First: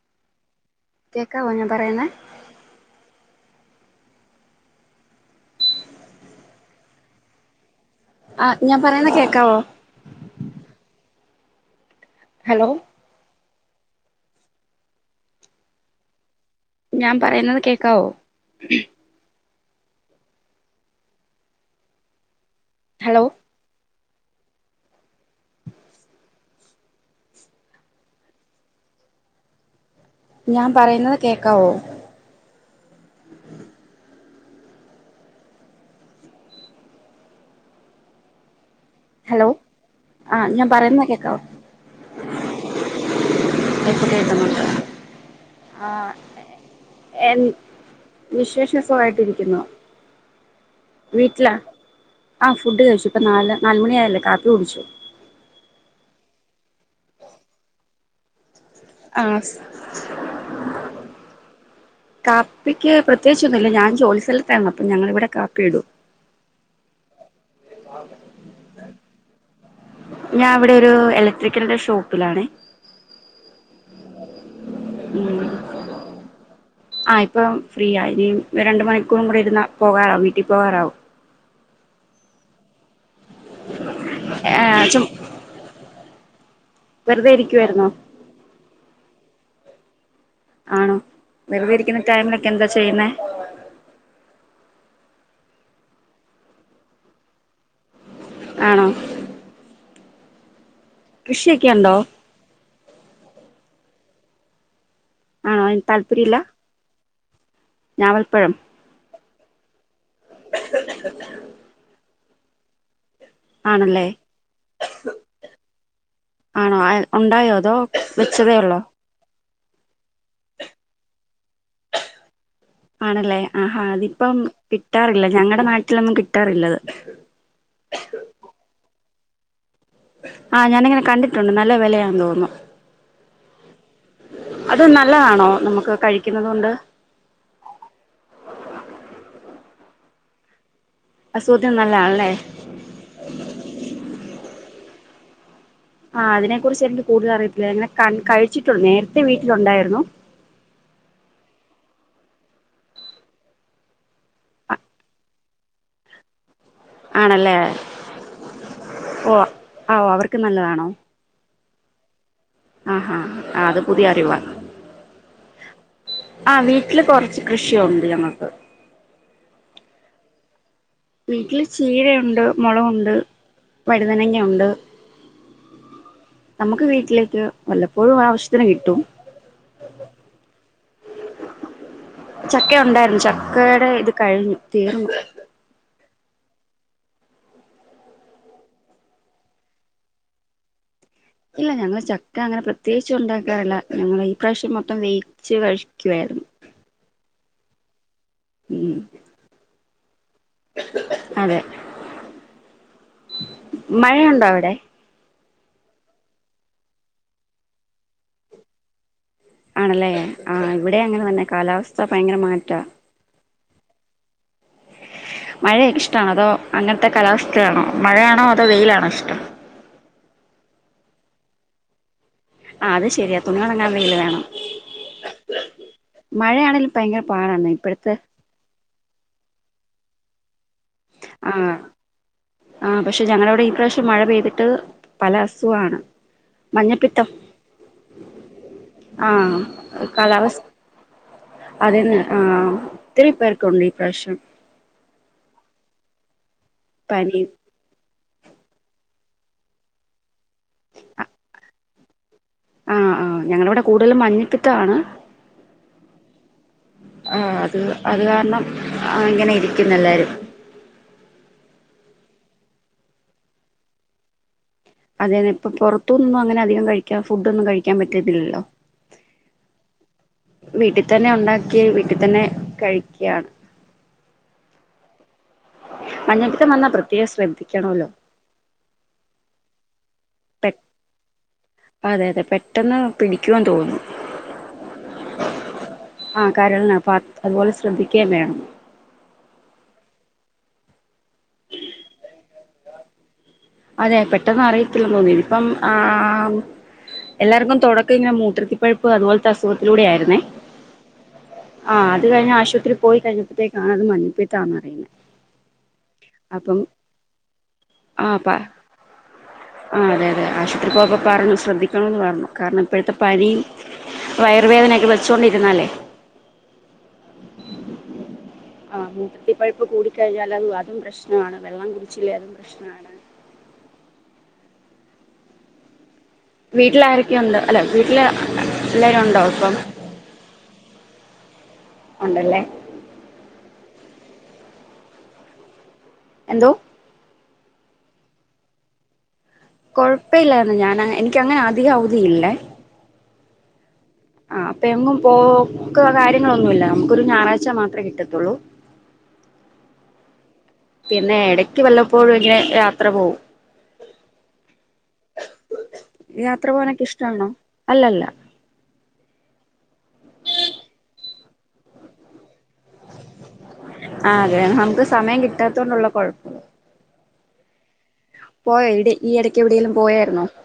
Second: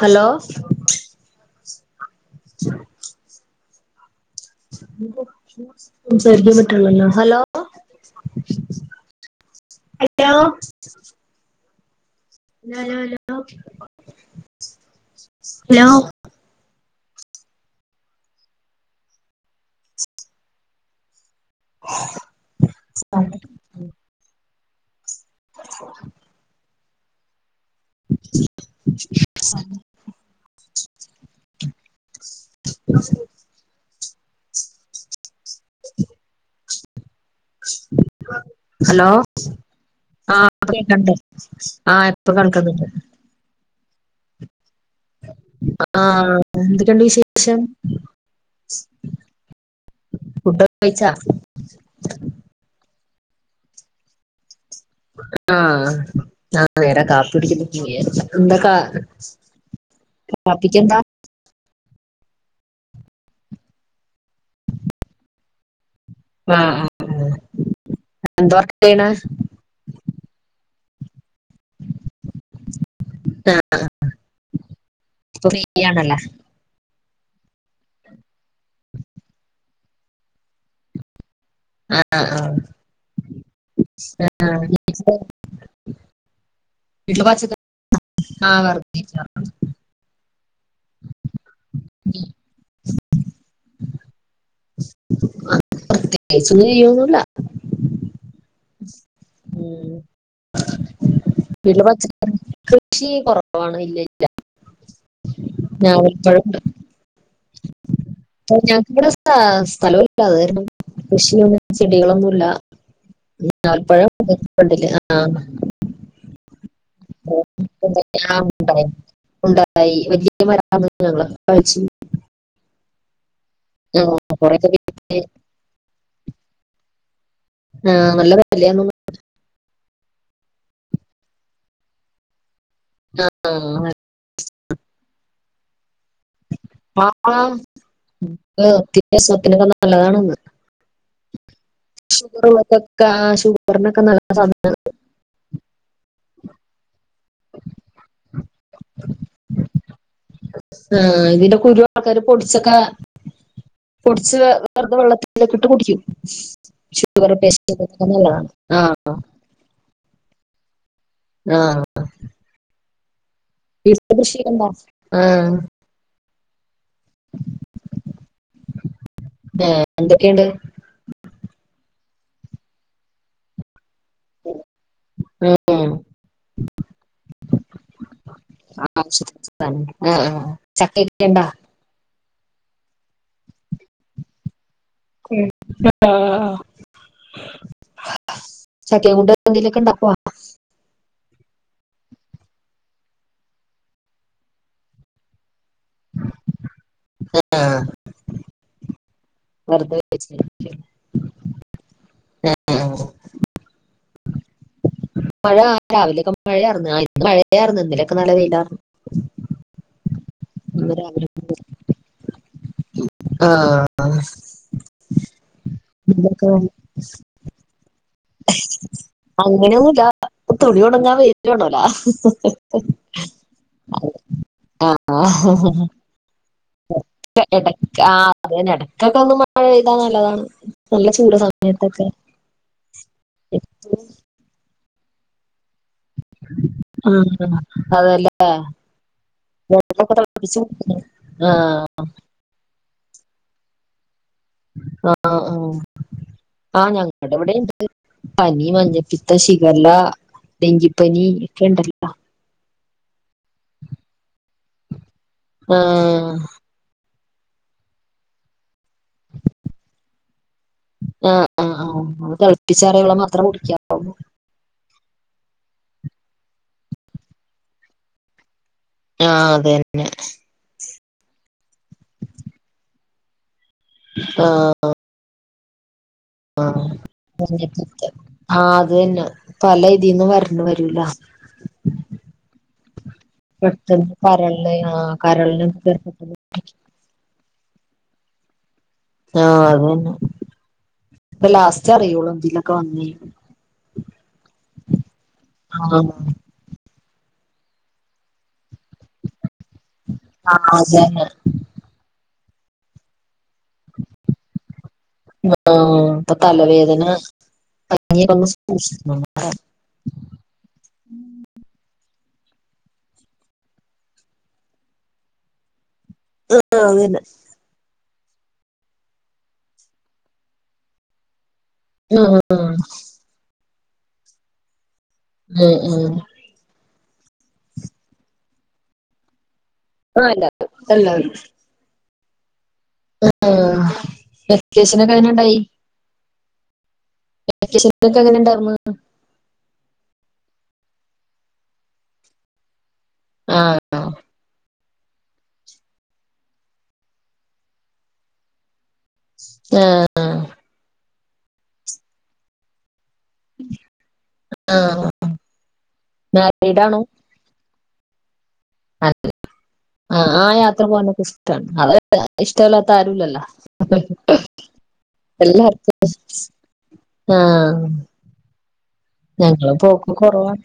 Hello കേക്കാവോഞാൻ പറയുന്നേ hello ആഹ് ഞാൻ പറയ്ണെ കേക്കാവോ? ഹലോ ഹലോ ലോ ലോ ഹലോ. ഞാൻ പറയുന്നത് കേക്കാവോ? ഹലോ [unintelligible] ആ [inaudible] ഞാൻ പറയുന്നത് കേൾക്കാവോ? ഉ ശ [inaudible] ഹലോ ആ ആഹ് ഞാൻ ഇപ്പം പറയുന്ന കേക്ക്ണ്ട് കേക്കാവോ ആഹ് ഇപ്പ കൺക്കണ് ണ്ട്. ഇപ്പൊ കേക്കാ ആഹ് എന്തൊക്കുണ്ട് എ വിശേഷം? വിശേഷം സുഖമായിട്ടുരിക്കുന്നു ഫുഡ് കഴിച്ചാ വീട്ടിലാ ആഹ് ഫുഡ് കഴിച്ചു ഇപ്പ നല് നല് മണിയ ആയല്ലേ കാപ്പി കുടിച്ചു ആഹ് ആഹ് നേരാ കാപ്പികുടിക്കുന്ന [unintelligible] എന്തകാ ആഹ് സ് എന്താ കാപ്പിക്ക് പ്രത്യേകിച്ചൊന്നുല്ല ഞാൻ ജോലി സ്ഥലത്താണ് അപ്പം ഞങ്ങളൾ ഇവിടെ കാപ്പി ഇടും ആഹ് ആഹ് എന്താവർക്കയ്യ്ണ് ഞാൻ ഇവിടെ ഒരു എലക്ട്രിക്കലന്റെ ഷോപ്പിലാണ്. ഇപ്പൊ ഫ്രീയാണല്ലേ? ആഹ് ഇപ്പൊ ഫ്രീ ആ ഇനി രണ്ട് മണിക്കൂറും കൂടി ഇരുന്ന പോകാറാവും വീട്ടിപോവാറാവും. ആഹ് ആഹ് ആ ചും [unintelligible] വെറുതെ ഇരിക്കുവായിരുന്നോ? ആഹ് വെർതെഇരിക്കാ ആണോ വെറുതെ ഇരിക്കുന്ന ടൈമിലൊക്കെ എന്താ ചെയ്യുന്നെ അങ്ങനെ പ്രതേകിച്ച് ഒന്നും ചെയ്യൊന്നില്ല. ആണോ ഉം കൃഷിയൊക്കെ വീട്ടില് ഉണ്ടോ പച്ചക്കറി കൃഷി കൊറവാണ് ഇല്ലല്ല ല്ല ആണോ അതിന് താല്പര്യം ഇല്ല ഞാവൽപ്പഴോണ്ട് ഞാവൽപ്പഴം ഇവിടെ സ്ഥലോല്ല അത്കാരണം കൃഷിയൊന്നും ചെടികളൊന്നുല്ല ആണല്ലേ ഞാവൽപ്പഴംഒക്കെണ്ട് ഫ്രണ്ടില് ആഹ് ആഹ് ആണോ ആയ് ഉണ്ടായോ അതോ ആ വെച്ചതേ ഒള്ളോ? ഉണ്ടായി ഉണ്ടായി വല്ല്യ മരങ്ങ [unintelligible] ആണല്ലേ ആഹാ ആ അതിപ്പം കൊറേയൊക്കെ വിറ്റ് കിട്ടാറില്ല ഞങ്ങളുടെ നാട്ടിലൊന്നും കിട്ടാറില്ലത് ആഹ് നല്ല വെലയാന്ന്തോ ആഹ് ഞാനിങ്ങനെ കണ്ടിട്ടുണ്ട് നല്ല വെലയാണെന്ന് തോന്നുന്നു. തോന്നുന്നു. അത് നല്ലതാണോ നമുക്ക് കഴിക്കുന്നുന്നത് കൊണ്ട്? ആഹ് ആഹ് [unintelligible] അസുത്തിനൊക്കെ നല്ലതാണെന്ന്. അസുഖത്തിന് നല്ല ഷുഗറുള്ളോര്ക്കൊക്കെ ആ ഷുഗറിനൊക്കെ നല്ല സാധനാണ്. ആഹ് അതിനെ കുറിച്ച് എനിക്ക് കൂടുതൽ അറിയത്തില്ല അങ്ങനെ കഴിച്ചിട്ടുണ്ട് നേരത്തെ വീട്ടിലുണ്ടായിരുന്നു. ആഹ് ഇതിന്റെ കുരു ആൾക്കാര് പൊടിച്ചൊക്കെ പൊടിച്ച് വേ വെറുതെ വെള്ളത്തിക് ഇട്ട് കുടിക്കും ശുഗർ പേഷന്റിനൊക്ക നല്ലതാണ് ആഹ് ഉവ്വ ഓഹ് അവർക്ക് നല്ലതാണോ ആഹ് ആഹ് ആഹ് [unintelligible] എന്താ ആഹ് ആ വീട്ടില് കൊറച്ച് കൃഷിയൊണ്ട് ഞങ്ങക്ക് അതെയെ എന്തൊക്കെയുണ്ട് വീട്ടില് ചീരണ്ട്, മുളകുണ്ട്, വഴുതനങ്ങുണ്ട്. ഉം, നമുക്ക് വീട്ടിലേക്ക് വല്ലപ്പോഴും ആവശ്യത്തിന് കിട്ടും ആഹ് ആഹ് ചക്കയെക്കെ ഉണ്ടോ ചക്ക ഉണ്ടായിരുന്നു ചക്കയുടെ ഇത് കഴിഞ്ഞു തീർന്നു [unintelligible] ചക്കയും കൊണ്ട് എന്തങ്കിലുക്കെ ഉണ്ടാക്കുവോ ഇല്ല ഞങ്ങള ചക്ക അങ്ങനെ പ്രത്യേകിച്ച് ഉണ്ടാക്കാറില്ല ഞങ്ങള് ഈ പ്രാവശ്യം മൊത്തം വെയിച്ച് കഴി ക്കുവായിരുന്നു [unintelligible] ഉം വറത്തു വെച്ചെക്കന്ന് അതെ മഴയുണ്ടോ അവിടെ മഴ രാവിലെയൊക്കെ മഴയാർന്ന് ആ ഇന്ന് മഴയാർന്ന് ഇന്നലെയൊക്കെ നല്ല വെയിലാർ ന്ന് ആണല്ലേ ആ ഇവിടെ അങ്ങനെ തന്നെ കാലാവസ്ഥ ഭയങ്കര മാറ്റമാ ആഹ് ആഹ് മഴയെക്കെ ഇഷ്ടാണോ അതോ ഇന്നൊക്കെ അങ്ങനത്തെ കാലാവസ്ഥ ഇഷ്ടയാണോ മഴയാണോ അതോ വെയിലാണോഷ്ടം അങ്ങനൊന്നും ഇല്ല തുണി ഉണങ്ങാൻ വെയില് വേണല്ലോ ആ അത് ശരിയാ തുണിയുണങ്ങാൻ വെയില് ആഹ് മഴയാണെലും ഇട ആഹ് അതന്നെ ഇടയ്ക്കൊക്കെ ഒന്ന് മഴ പെയ്താ നല്ലതാണ് നല്ല ചൂട് സമയത്തൊക്കെ ആഹ് പക്ഷേ ഞങ്ങടെവിടെ ഈ പ്രാവശ്യം മഴ പെയ്തിട്ട് പല അസുഖണ് ആഹ് അതല്ലേ ആ വെള്ളമൊക്കെ തിളപ്പിച്ച് കുടിക്കണം ആഹ് ആഹ് ഒത്തിരി പേർക്ക് ഉണ്ട് ഇപ്രാവശ്യം ആഹ് ആഹ് ആഹ് ഞങ്ങടെ പനി അവിടെയും പനി മഞ്ഞപ്പിത്തം ഷികലാ ഡെങ്കിപ്പനി ഒക്കെ ഉണ്ടല്ലോ ആഹ് ആഹ് ഞങ്ങടെവിടെ കൂടുതലും മഞ്ഞപ്പിത്തമാണ് ആഹ് ആഹ് അത് അത് കാരണം അങ്ങനെ ഇരിക്കുന്ന് എല്ലാരും ആഹ് ആഹ് തിളപ്പിച്ചാറിയ വെള്ളം മാത്രം കുടിക്ക അതിനിപ്പോ പുറത്തുന്ന് ഒന്നും അങ്ങനെ അധികം കഴിക്കാൻ ഫുഡ് ഒന്നും കഴിക്കാൻ പറ്റത്തില്ലല്ലോ ആഹ് അതന്നെ വീട്ടിൽ തന്നെ ഉണ്ടാക്കി വീട്ടിൽ തന്നെ കഴിക്കയാണ് ആഹ് മഞ്ഞപ്പിത്തം വന്നാൽ പ്രത്യേകം ആഹ് ശ്രദ്ധിക്കണമല്ലോ ആ അതന്നെ പല ഇതിന്നും വരണ പെ വരൂലോ അതെ അതെ പെട്ടെന്ന് പിടിക്കുവെന്ന് തോന്നുന്നു [unintelligible] കരള് ആഹ് കരളിനകത്ത് [unintelligible] കരളിന്നാ അപ്പോ അതുപോലെ ശ്രദ്ധിക്കുകയും വേണം ആഹ് അതന്നെ ഇപ്പോ ലാസ്റ്റ് അറിയുള്ളൂ എന്തെങ്കിലുമൊക്കെ വന്ന് കഴിഞ്ഞാൽ അതെ പെട്ടെന്ന് അറിയത്തില്ലന്ന് തോന്നുന്നു ഇപ്പം ആഹ് എല്ലാർക്കും തുടക്കം ഇങ്ങനെ മൂത്രത്തിൽ പഴുപ്പ് അതുപോലത്തെ അസുഖത്തിലൂടെ ആയിരുന്നേ ആഹ് അതന്നെ ആഹ് അത് കഴിഞ്ഞ് ആശുപത്രി പോയി കഴിഞ്ഞപ്പോഴത്തേ ക്കാണ് മഞ്ഞപ്പിത്തം ആന്ന് അറിയുന്നേ ആഹ് ഇപ്പൊ അപ്പം തലവേദന ആഹ് [unintelligible] ആഹ് അതെ അതെ ആശുപത്രി പോയപ്പോ പറഞ്ഞു ശ്രദ്ധിക്കണന്ന് പറഞ്ഞു കാരണം ഇപ്പോഴത്തെ പനി വയറുവേദനയൊക്കെ വെച്ചോണ്ടിരുന്നല്ലേ ആ അന്നെ ആഹ് മുൃത്തിപ്പഴുപ്പ് കൂടിക്കഴിഞ്ഞാൽ അത് അതും പ്രശ്നമാണ് വെള്ളം കുടിച്ചില്ലേ ഉം അതും പ്രശ്നമാണ് ഉം ഉം വീട്ടിൽാരൊക്കെയുണ്ട് അല്ലെ വീട്ടില് എല്ലരും ഉണ്ടോ അപ്പം ആഹ അല്ല അല്ല ഉണ്ടല്ലേ ആ് നിശനൊക്കെ അതിനുണ്ടായി എന്തോ എക്കെ അങ്ങനെ ഉണ്ടായിമ്മ കുഴപ്പമ ഇില്ലായിന്ന് ഞാൻ എനിക്കങ്ങനെ അധികം അവധിയില്ലേ ആഹ ആ അപ്പ എങ്ങും പോക്ക കാര്യങ്ങളൊന്നുമില്ല നമുക്ക്ൊരു ഞായറാഴ്ച്ച മാത്രേ കിട്ടത്തുള്ളൂ ആഹ പിന്നെ ഇടക്ക് വല്ലപ്പോഴും ഇങ്ങനെ യാത്ര പോകവും ആഹ് യാത്ര മാരീഡാണോ പോാനൊക്കെ ഇഷ്ടമാണോ അല്ലല്ല അ ആ ആ യാത്ര പോവാനൊക്കെ ഇഷ്ടമാണ് അവരെ ഇഷ്ടമല്ലാത്ത ആരുല്ലല്ലോ ആ അതെ നമുക്ക് സമയം കിട്ടാത്തോണ്ടുള്ള എല്ലാർക്കും കുഴപ്പം ആഹ പോയോ ഇടെ ഈ ഇടയ്ക്ക് എവിടെയങ്കലും പോയായിരുന്നോ കൊറവാണ്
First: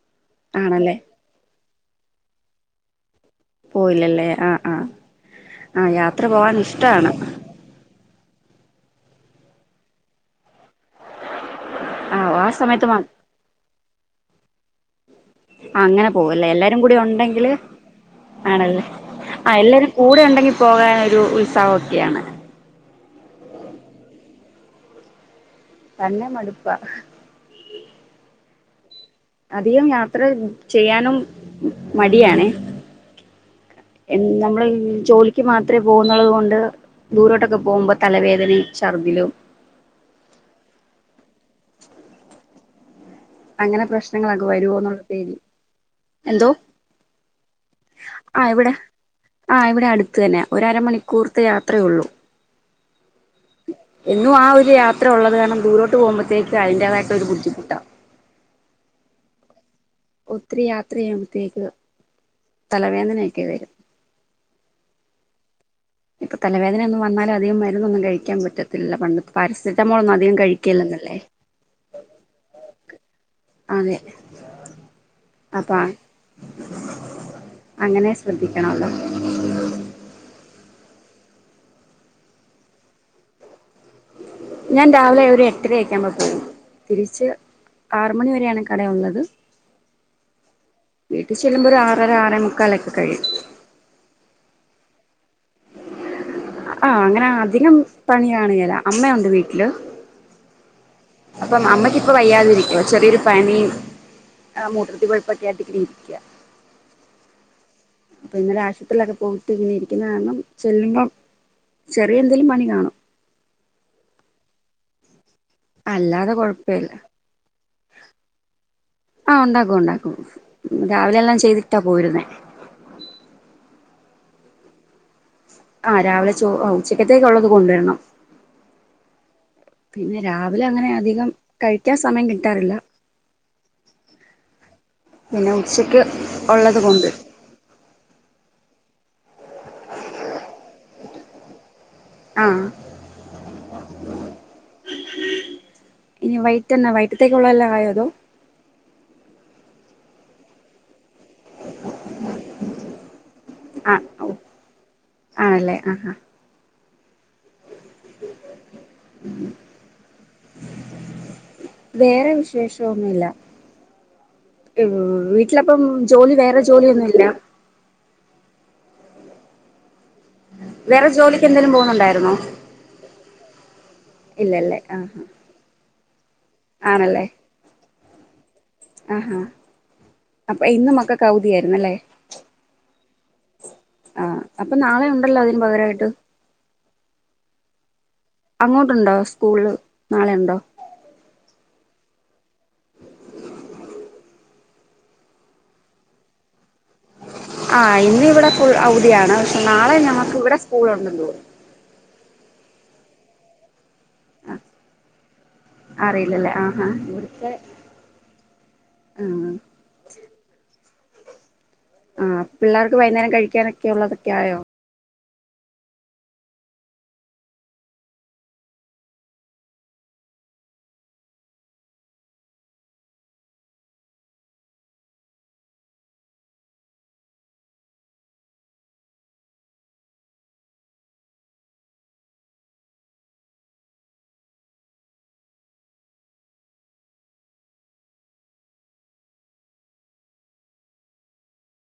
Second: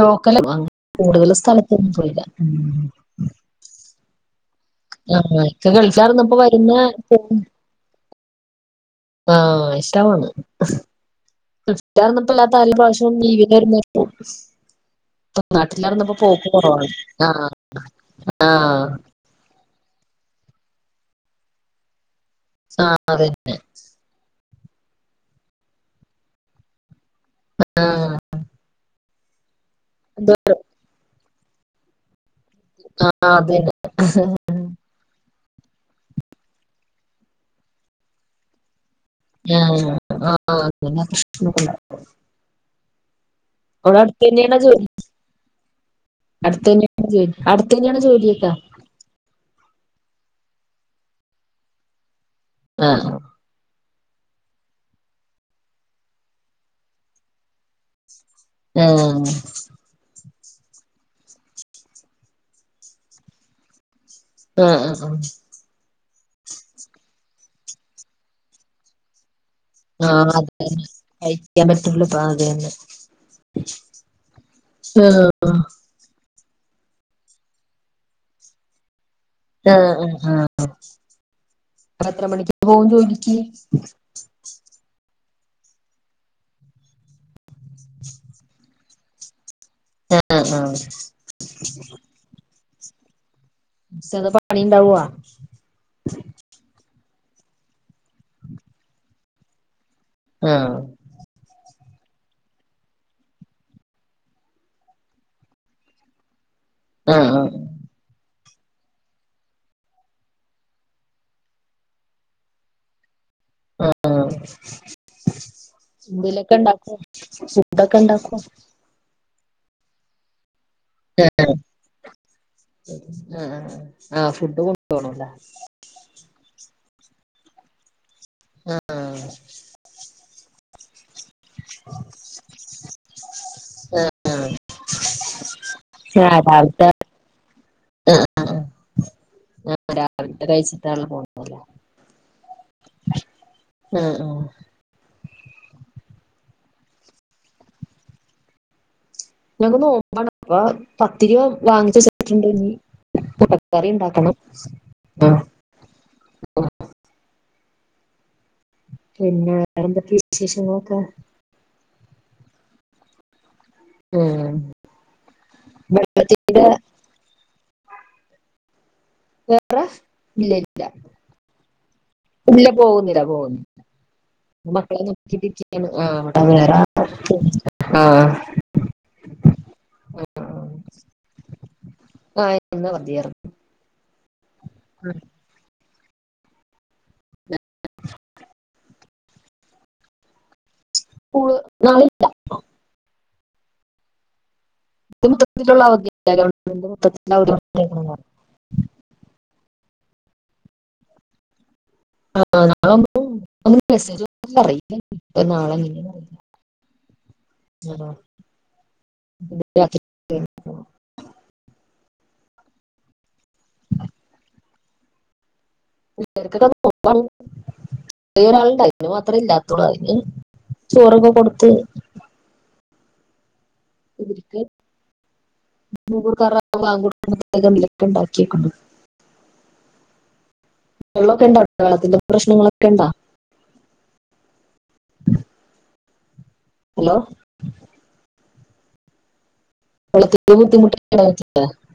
ലോക്കലും ആണല്ലേ കൂടുതലും സ്ഥലത്തന്നും പോയില്ല പോയില്ലല്ലേ ആഹ് ആഹ് ആഹ ഇക്കെ ആഹ് യാത്ര കളിച്ചർന്നപ്പ പോവാൻ വരുന്ന ഇഷ്ടാണ് ആഹ ഇഷ്ടാണ് ആഹ് ഇന്നപ്പോ ആ തല് സമയത്ത് മാ ഭാഷയും ജീവിന വും ആ അങ്ങനെ പോകല്ലേ എല്ലാരും കൂടി ഉണ്ടെങ്കിൽ ആ ആണല്ലേ ആ എല്ലാരും കൂടെ ഉണ്ടെങ്കിൽ പോകൻ ഒരു ഉത്സാഹംൊക്കെയാണ് സാറന്നെ തന്നെ മടുപ്പാ ആഹ അധികം യാത്ര ചെയ്യാനും മടിയണേ ആ അതന്നെ എ നമ്മള് ജോലി ക്ക് മാത്രമേ പോകുന്നുുള്ളത കൊൊണ്ട് ദൂരോട്ടൊക്കെ പോകുമ്പോ തലവേദനയും ഛർദിലും ആഹ ആ അ അങ്ങനെ പ്രശ്നങ്ങളൊക്കെ വരുവോ എന്നുള്ള പേരില് അടുത്ത തന്നെയാണ്ോ അടുത്ത തന്നെയാണ് ജോലിയക്കാ ആ ഇവിടെ അടുത്ത തന്നെ ഒരമണിക്കൂർത്തെ യാത്രയേ ഉള്ളൂ ആഹ എന്നും ആ ഒരു യാത്ര ഉള്ളത് കാരണം ദൂരോട്ട് പോകുമ്പോത്തേക്ക് അതിന്റേതായിട്ടൊ ഒരു ബുദ്ധിമുട്ടാണ് ആഹ ഒത്തിരി യാത്ര ചെയ്യുമ്പോഴത്തേക്ക് തലവേദനൊക്കെ വരും ആഹ ആ ആ ഇപ്പൊ തലവേദന ഒന്നും വന്നാലും അധികം മരുന്നൊന്നും കഴിക്കാൻ പറ്റത്തില്ല പണ്ടത്തെ ആഹ അത തന്നെ കഴക്കാൻ പറ്റുള്ളൂ പ അത തന്നെ ആഹ അപ്പൾ അങ്ങനെ ശ്രദ്ധിക്കണല്ലോ ആ ആ ആ എത്ര മണിക്ക് പോകും ജോലിക്ക് ഞാൻ രാവിലെ ഒരു എട്ടരയക്കാ്പോ പോയി തിരിച്ച് ആറ മണി വരെയാണ് കട ഉള്ളത് വീട്ടിൽ ചെല്ലുമ്പോ ഒരു ആറ് ഒ ആര മുക്കാലൊക്കെ കഴിയും പണി ഇണ്ടാവോ ആഹ അങ്ങനെ അധികം പണി കാണ്കേല അമ്മയുണ്ട് വീട്ടില് ആഹ അപ്പം അമ്മക്കിപ്പൊ വയ്യാതിരിക്കുവോ ചെറിയൊരു പനി ആ മൂത്രത്തിൽ പഴുപ്പൊക്കെ ആയിട്ട് ഇങ്ങനെ ഇരിക്ക ആഹ് ആഹ അപ്പൊ ഇന്നലെ ആശുപത്രിയിലൊക്കെ പോയിട്ട് ഇന്നെ ഇരിക്കുന്ന കാരണം ചെല്ലുമ്പോ ചെറിയ എന്തേലും പണി കാണും ആഹ് അല്ലാതെ എന്തെലൊക്കെ കൊഴപ്പല്ല ഉണ്ടാക്കുവ ഫുഡൊക്കെ ഇണ്ടാക്കോ ആ ഉണ്ടാക്കും ഉണ്ടാക്കും രാവിലെ എല്ലാം ആഹ് ചെയ്തിട്ടാ പോയിരുന്നെ ആഹ് ആഹ് ഫുഡ് കൊണ്ടു പോണല്ലേ ആഹ് രാവിലെ ചോ ഓ ഉച്ചക്കേത്തകക്ക് ഉള്ളത് കൊണ്ടുവരണം ആഹ പിന്നെ രാവിലെ അങ്ങനെ അധികം കഴിക്കാൻ സമയം കിട്ടാറില്ല പിന്നെ ഉച്ചക്ക് ഉള്ളത് രാവിലത്തെ കൊണ്ട് ആഹ് ആഹ് രാവിലെത്തെ കഴിച് ആ [unintelligible] ഇനി വൈട്ട് എന്നാ വൈട്ട്ത്തേക്കുള്ള എല്ലാം ആയോ അതോ ഞങ്ങക്ക് നോമ്പാണ് അപ്പ പത്തിരി വാങ്ങിച്ച വെച്ചിട്ടുണ്ട് ഇനി കറി ആ ഓ ഇണ്ടാക്കണം ആഹ് ആണല്ലേ ആ ആ പിന്നെ വേറെ എന്തൊക്കെ വിശേഷങ്ങളൊക്കെ വേറെ വിശേഷൊന്നുമില്ല ആഹ് വീട്ടിലപ്പം ജോലി വേറെ ജോലിയൊന്നും ഇല്ല വേറെ ഇല്ല ഇല്ല വേറെ ജോലിക്ക് എന്തേലും പോകുന്നുണ്ടായിരുന്നോ ഇല്ല പോകുന്നില്ല പോകുന്നില്ല ഇല്ലല്ലേ ആഹ ആഹ് ആഹ് ഇവിടെ വേറെ ആണല്ലേ ആഹ ആഹാ അപ്പൊ ഇന്ന് മക്കക്ക് അവുതി ആയിര്ന്നല്ലെ ആഹ ഇന്ന് അവധി ആർന്നു ആഹ് അപ്പൊ നാളെ ഉണ്ടല്ലോ അതിന് പകരമായിട്ട് അങ്ങോട്ടുണ്ടോ സ്കൂള് നാളെ ഉണ്ടോ സ്കൂള് നാളെ ഇല്ല [unintelligible] ആഹ് കൊടുത്തേക്കണെന്ന് ഇന്ന് പറഞ്ഞു. ഇവിടെ ഫുൾ ഔധിയാണ് പക്ഷെ നാളെ ഞമ്മുക്ക് ഇവിടെ സ്കൂൾ ഉണ്ട് തോന്ന് [unintelligible] [unintelligible] അറിയില്ലല്ലേ ആഹാ ഇവിടുത്തെ ആഹ് ആഹ് [unintelligible] ആഹ് പിള്ളേർക്ക് വൈന്നേരം കഴിക്കാനൊക്കെ ഉള്ളതൊക്കെ ആയോ [unintelligible] ഒരാളണ്ട് അതിന് മാത്രേ ഇല്ലാത്തുള്ളൂ അതിന് ചോറൊക്കെ കൊടുത്ത് [unintelligible] [unintelligible] വെള്ളത്തിന്റെ പ്രശ്നങ്ങളൊക്കെ ഉണ്ടാ ഹലോ [unintelligible]